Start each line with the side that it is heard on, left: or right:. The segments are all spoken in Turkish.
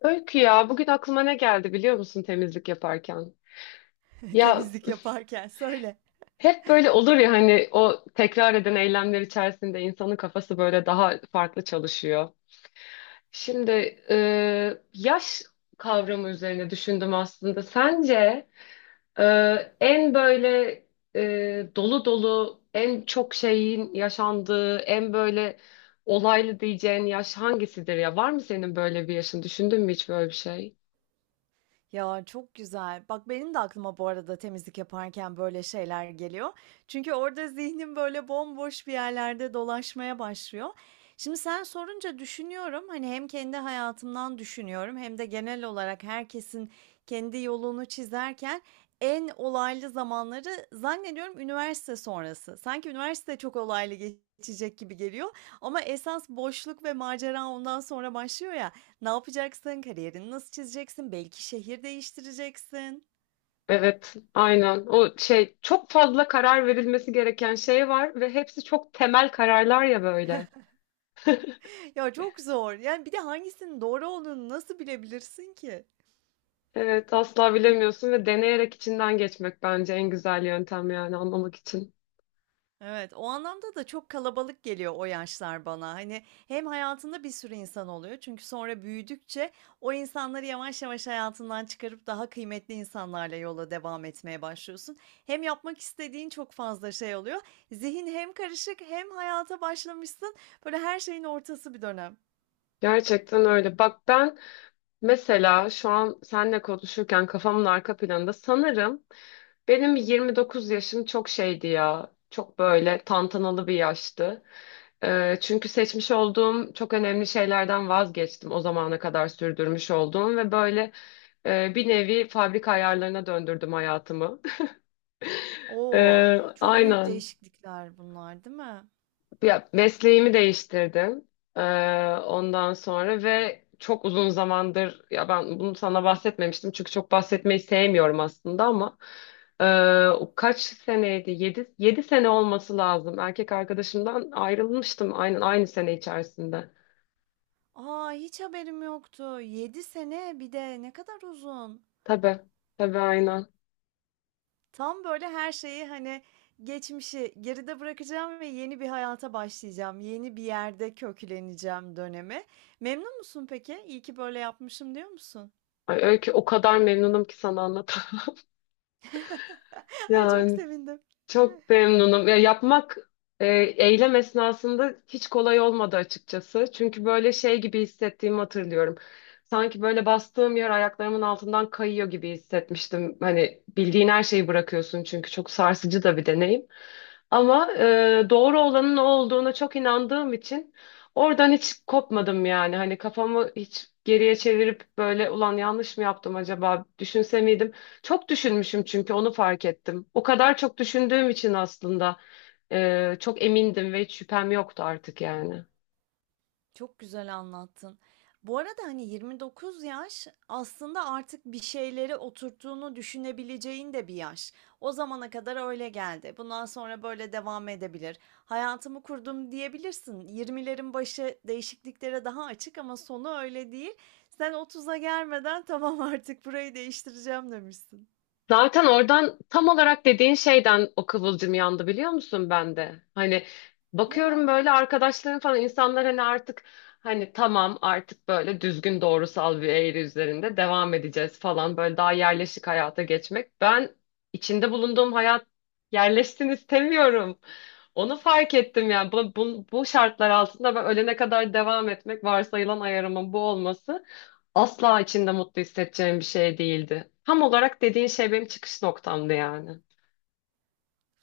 left: Öykü ya bugün aklıma ne geldi biliyor musun temizlik yaparken? Ya
right: Temizlik yaparken söyle.
left: hep böyle olur ya hani o tekrar eden eylemler içerisinde insanın kafası böyle daha farklı çalışıyor. Şimdi e, yaş kavramı üzerine düşündüm aslında. Sence e, en böyle dolu dolu en çok şeyin yaşandığı en böyle olaylı diyeceğin yaş hangisidir ya? Var mı senin böyle bir yaşın? Düşündün mü hiç böyle bir şey?
right: Ya çok güzel. Bak benim de aklıma bu arada temizlik yaparken böyle şeyler geliyor. Çünkü orada zihnim böyle bomboş bir yerlerde dolaşmaya başlıyor. Şimdi sen sorunca düşünüyorum. Hani hem kendi hayatımdan düşünüyorum hem de genel olarak herkesin kendi yolunu çizerken en olaylı zamanları zannediyorum üniversite sonrası. Sanki üniversite çok olaylı geçecek gibi geliyor ama esas boşluk ve macera ondan sonra başlıyor ya. Ne yapacaksın? Kariyerini nasıl çizeceksin? Belki şehir değiştireceksin.
left: Evet, aynen. O şey çok fazla karar verilmesi gereken şey var ve hepsi çok temel kararlar ya böyle.
right: Ya çok zor. Yani bir de hangisinin doğru olduğunu nasıl bilebilirsin ki?
left: Evet, asla bilemiyorsun ve deneyerek içinden geçmek bence en güzel yöntem yani anlamak için.
right: Evet, o anlamda da çok kalabalık geliyor o yaşlar bana. Hani hem hayatında bir sürü insan oluyor çünkü sonra büyüdükçe o insanları yavaş yavaş hayatından çıkarıp daha kıymetli insanlarla yola devam etmeye başlıyorsun. Hem yapmak istediğin çok fazla şey oluyor. Zihin hem karışık hem hayata başlamışsın. Böyle her şeyin ortası bir dönem.
left: Gerçekten öyle. Bak ben mesela şu an seninle konuşurken kafamın arka planında sanırım, benim 29 yaşım çok şeydi ya. Çok böyle tantanalı bir yaştı. Çünkü seçmiş olduğum çok önemli şeylerden vazgeçtim. O zamana kadar sürdürmüş olduğum ve böyle bir nevi fabrika ayarlarına döndürdüm hayatımı.
right: Oo, çok büyük
left: Aynen.
right: değişiklikler bunlar, değil mi?
left: Ya mesleğimi değiştirdim. Ee, Ondan sonra ve çok uzun zamandır ya ben bunu sana bahsetmemiştim çünkü çok bahsetmeyi sevmiyorum aslında ama o kaç seneydi? Yedi sene olması lazım. Erkek arkadaşımdan ayrılmıştım aynen aynı sene içerisinde.
right: Aa, hiç haberim yoktu. 7 sene bir de ne kadar uzun.
left: Tabii. Tabii aynen.
right: Tam böyle her şeyi hani geçmişi geride bırakacağım ve yeni bir hayata başlayacağım. Yeni bir yerde kökleneceğim dönemi. Memnun musun peki? İyi ki böyle yapmışım diyor musun?
left: Ay, öyle ki o kadar memnunum ki sana anlatamam.
right: Ay çok
left: Yani
right: sevindim.
left: Çok memnunum. Ya e, eylem esnasında hiç kolay olmadı açıkçası. Çünkü böyle şey gibi hissettiğimi hatırlıyorum. Sanki böyle bastığım yer ayaklarımın altından kayıyor gibi hissetmiştim. Hani bildiğin her şeyi bırakıyorsun çünkü çok sarsıcı da bir deneyim. Ama doğru olanın o olduğuna çok inandığım için oradan hiç kopmadım yani. Hani kafamı hiç geriye çevirip böyle ulan yanlış mı yaptım acaba düşünse miydim? Çok düşünmüşüm çünkü onu fark ettim. O kadar çok düşündüğüm için aslında çok emindim ve hiç şüphem yoktu artık yani.
right: Çok güzel anlattın. Bu arada, hani, 29 yaş aslında artık bir şeyleri oturttuğunu düşünebileceğin de bir yaş. O zamana kadar öyle geldi. Bundan sonra böyle devam edebilir. Hayatımı kurdum diyebilirsin. Yirmilerin başı değişikliklere daha açık ama sonu öyle değil. Sen otuz'a gelmeden tamam artık burayı değiştireceğim demişsin.
left: Zaten oradan tam olarak dediğin şeyden o kıvılcım yandı biliyor musun ben de? Hani bakıyorum
right: Ya.
left: böyle arkadaşlarım falan insanlar hani artık hani tamam artık böyle düzgün doğrusal bir eğri üzerinde devam edeceğiz falan böyle daha yerleşik hayata geçmek. Ben içinde bulunduğum hayat yerleşsin istemiyorum. Onu fark ettim yani bu şartlar altında ben ölene kadar devam etmek varsayılan ayarımın bu olması. Asla içinde mutlu hissedeceğim bir şey değildi. Tam olarak dediğin şey benim çıkış noktamdı yani.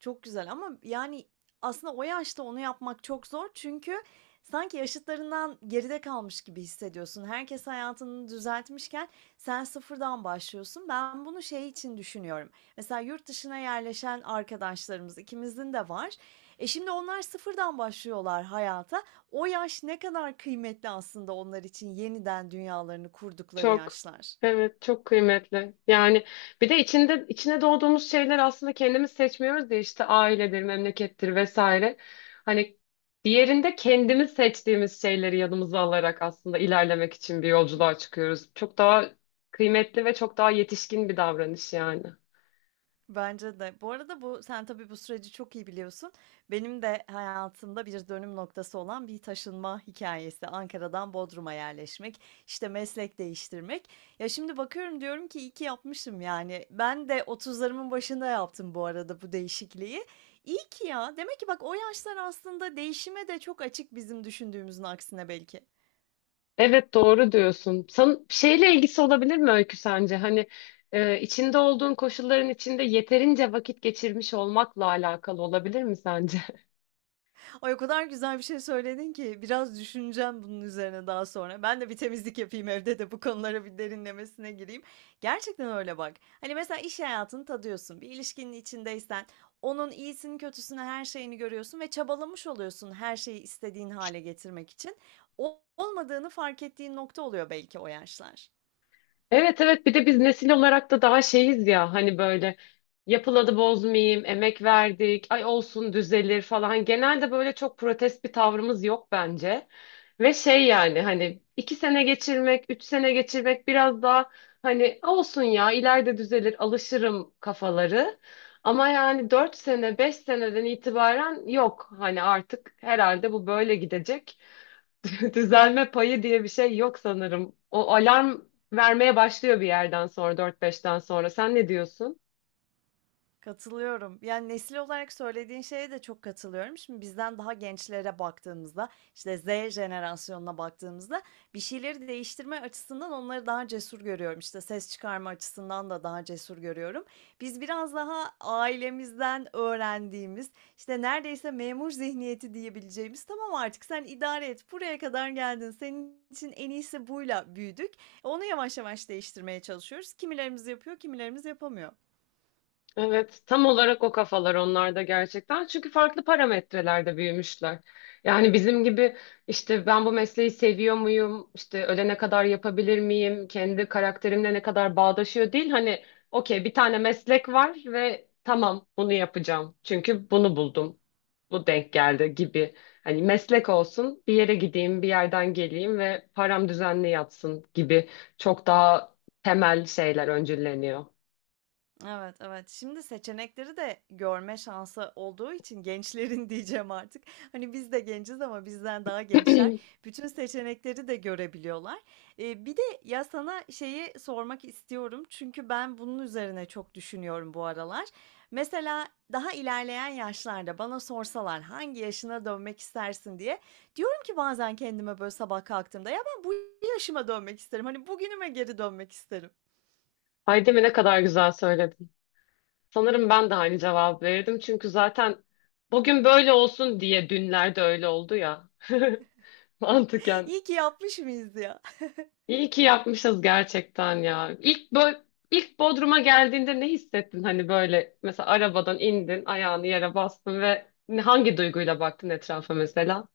right: Çok güzel ama yani aslında o yaşta onu yapmak çok zor. Çünkü sanki yaşıtlarından geride kalmış gibi hissediyorsun. Herkes hayatını düzeltmişken sen sıfırdan başlıyorsun. Ben bunu şey için düşünüyorum. Mesela yurt dışına yerleşen arkadaşlarımız ikimizin de var. E şimdi onlar sıfırdan başlıyorlar hayata. O yaş ne kadar kıymetli aslında onlar için yeniden dünyalarını kurdukları
left: Çok.
right: yaşlar.
left: Evet, çok kıymetli. Yani bir de içinde içine doğduğumuz şeyler aslında kendimiz seçmiyoruz ya işte ailedir, memlekettir vesaire. Hani diğerinde kendimiz seçtiğimiz şeyleri yanımıza alarak aslında ilerlemek için bir yolculuğa çıkıyoruz. Çok daha kıymetli ve çok daha yetişkin bir davranış yani.
right: Bence de. Bu arada bu sen tabii bu süreci çok iyi biliyorsun. Benim de hayatımda bir dönüm noktası olan bir taşınma hikayesi. Ankara'dan Bodrum'a yerleşmek, işte meslek değiştirmek. Ya şimdi bakıyorum diyorum ki iyi ki yapmışım yani. Ben de otuzlarımın başında yaptım bu arada bu değişikliği. İyi ki ya. Demek ki bak o yaşlar aslında değişime de çok açık bizim düşündüğümüzün aksine belki.
left: Evet doğru diyorsun. San şeyle ilgisi olabilir mi Öykü sence? Hani içinde olduğun koşulların içinde yeterince vakit geçirmiş olmakla alakalı olabilir mi sence?
right: Ay, o kadar güzel bir şey söyledin ki biraz düşüneceğim bunun üzerine daha sonra. Ben de bir temizlik yapayım evde de bu konulara bir derinlemesine gireyim. Gerçekten öyle bak. Hani mesela iş hayatını tadıyorsun. Bir ilişkinin içindeysen onun iyisini, kötüsünü, her şeyini görüyorsun ve çabalamış oluyorsun her şeyi istediğin hale getirmek için. Olmadığını fark ettiğin nokta oluyor belki o yaşlar.
left: Evet evet bir de biz nesil olarak da daha şeyiz ya hani böyle yapıladı bozmayayım, emek verdik, ay olsun düzelir falan. Genelde böyle çok protest bir tavrımız yok bence. Ve şey yani hani 2 sene geçirmek, 3 sene geçirmek biraz daha hani olsun ya ileride düzelir alışırım kafaları. Ama yani 4 sene, 5 seneden itibaren yok hani artık herhalde bu böyle gidecek. Düzelme payı diye bir şey yok sanırım. O alarm vermeye başlıyor bir yerden sonra, dört beşten sonra. Sen ne diyorsun?
right: Katılıyorum. Yani nesil olarak söylediğin şeye de çok katılıyorum. Şimdi bizden daha gençlere baktığımızda, işte Z jenerasyonuna baktığımızda bir şeyleri değiştirme açısından onları daha cesur görüyorum. İşte ses çıkarma açısından da daha cesur görüyorum. Biz biraz daha ailemizden öğrendiğimiz, işte neredeyse memur zihniyeti diyebileceğimiz, tamam artık sen idare et, buraya kadar geldin, senin için en iyisi buyla büyüdük. Onu yavaş yavaş değiştirmeye çalışıyoruz. Kimilerimiz yapıyor, kimilerimiz yapamıyor.
left: Evet, tam olarak o kafalar onlarda gerçekten. Çünkü farklı parametrelerde büyümüşler. Yani bizim gibi işte ben bu mesleği seviyor muyum? İşte ölene kadar yapabilir miyim? Kendi karakterimle ne kadar bağdaşıyor değil. Hani okey bir tane meslek var ve tamam bunu yapacağım. Çünkü bunu buldum. Bu denk geldi gibi. Hani meslek olsun, bir yere gideyim, bir yerden geleyim ve param düzenli yatsın gibi çok daha temel şeyler öncülleniyor.
right: Evet, evet. Şimdi seçenekleri de görme şansı olduğu için gençlerin diyeceğim artık. Hani biz de genciz ama bizden daha gençler bütün seçenekleri de görebiliyorlar. Bir de ya sana şeyi sormak istiyorum çünkü ben bunun üzerine çok düşünüyorum bu aralar. Mesela daha ilerleyen yaşlarda bana sorsalar hangi yaşına dönmek istersin diye diyorum ki bazen kendime böyle sabah kalktığımda ya ben bu yaşıma dönmek isterim. Hani bugünüme geri dönmek isterim.
left: Ay değil mi ne kadar güzel söyledin. Sanırım ben de aynı cevap verirdim. Çünkü zaten bugün böyle olsun diye dünlerde öyle oldu ya. Mantıken.
right: İyi ki yapmış mıyız ya?
left: İyi ki yapmışız gerçekten ya. İlk, ilk Bodrum'a geldiğinde ne hissettin? Hani böyle mesela arabadan indin, ayağını yere bastın ve hangi duyguyla baktın etrafa mesela?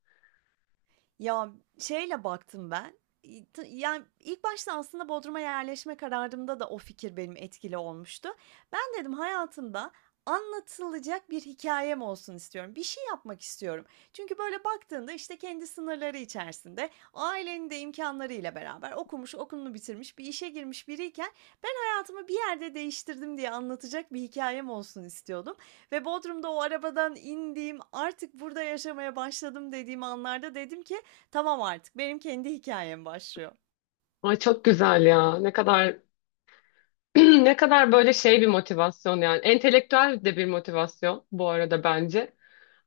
right: Ya, şeyle baktım ben, iii, tı yani, ilk başta aslında Bodrum'a yerleşme kararımda da o fikir benim etkili olmuştu. Ben dedim hayatımda anlatılacak bir hikâyem olsun istiyorum. Bir şey yapmak istiyorum. Çünkü böyle baktığında, işte, kendi sınırları içerisinde, ailenin de imkânlarıyla beraber okumuş, okulunu bitirmiş, bir işe girmiş biriyken ben hayatımı bir yerde değiştirdim diye anlatacak bir hikâyem olsun istiyordum ve Bodrum'da o arabadan indiğim, artık burada yaşamaya başladım dediğim anlarda dedim ki tamam artık benim kendi hikayem başlıyor.
left: Ay çok güzel ya. Ne kadar Ne kadar böyle şey bir motivasyon yani. Entelektüel de bir motivasyon bu arada bence.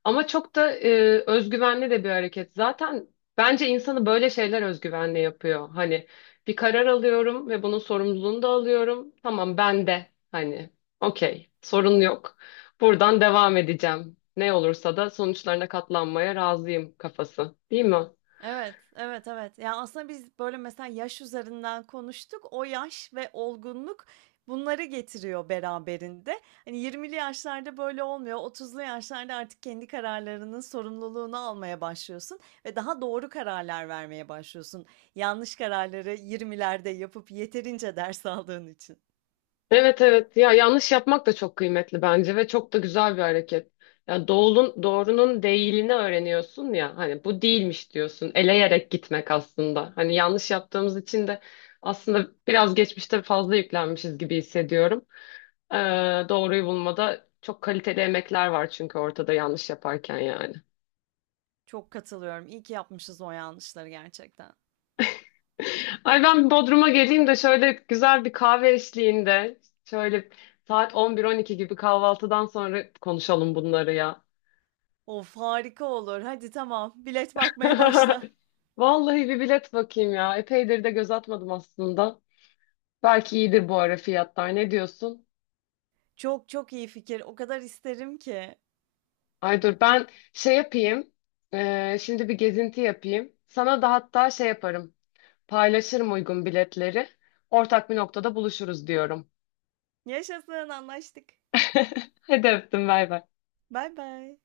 left: Ama çok da özgüvenli de bir hareket. Zaten bence insanı böyle şeyler özgüvenli yapıyor. Hani bir karar alıyorum ve bunun sorumluluğunu da alıyorum. Tamam ben de hani okey sorun yok. Buradan devam edeceğim. Ne olursa da sonuçlarına katlanmaya razıyım kafası. Değil mi?
right: Evet, evet, evet. Ya, aslında biz böyle mesela yaş üzerinden konuştuk. O yaş ve olgunluk bunları getiriyor beraberinde. Hani 20'li yaşlarda böyle olmuyor. 30'lu yaşlarda artık kendi kararlarının sorumluluğunu almaya başlıyorsun ve daha doğru kararlar vermeye başlıyorsun. Yanlış kararları yirmilerde yapıp yeterince ders aldığın için.
left: Evet evet ya yanlış yapmak da çok kıymetli bence ve çok da güzel bir hareket. Ya doğulun, doğrunun değilini öğreniyorsun ya hani bu değilmiş diyorsun eleyerek gitmek aslında. Hani yanlış yaptığımız için de aslında biraz geçmişte fazla yüklenmişiz gibi hissediyorum. Ee, Doğruyu bulmada çok kaliteli emekler var çünkü ortada yanlış yaparken yani.
right: Çok katılıyorum. İyi ki yapmışız o yanlışları gerçekten.
left: Ay ben Bodrum'a geleyim de şöyle güzel bir kahve eşliğinde şöyle saat 11-12 gibi kahvaltıdan sonra konuşalım bunları ya.
right: Of, harika olur. Hadi tamam, bilet bakmaya başla.
left: Vallahi bir bilet bakayım ya. Epeydir de göz atmadım aslında. Belki iyidir bu ara fiyatlar. Ne diyorsun?
right: Çok çok iyi fikir. O kadar isterim ki.
left: Ay dur ben şey yapayım. Şimdi bir gezinti yapayım. Sana da hatta şey yaparım. Paylaşırım uygun biletleri. Ortak bir noktada buluşuruz diyorum.
right: Yaşasın, anlaştık.
left: Hadi öptüm bay bay.
right: Bay bay.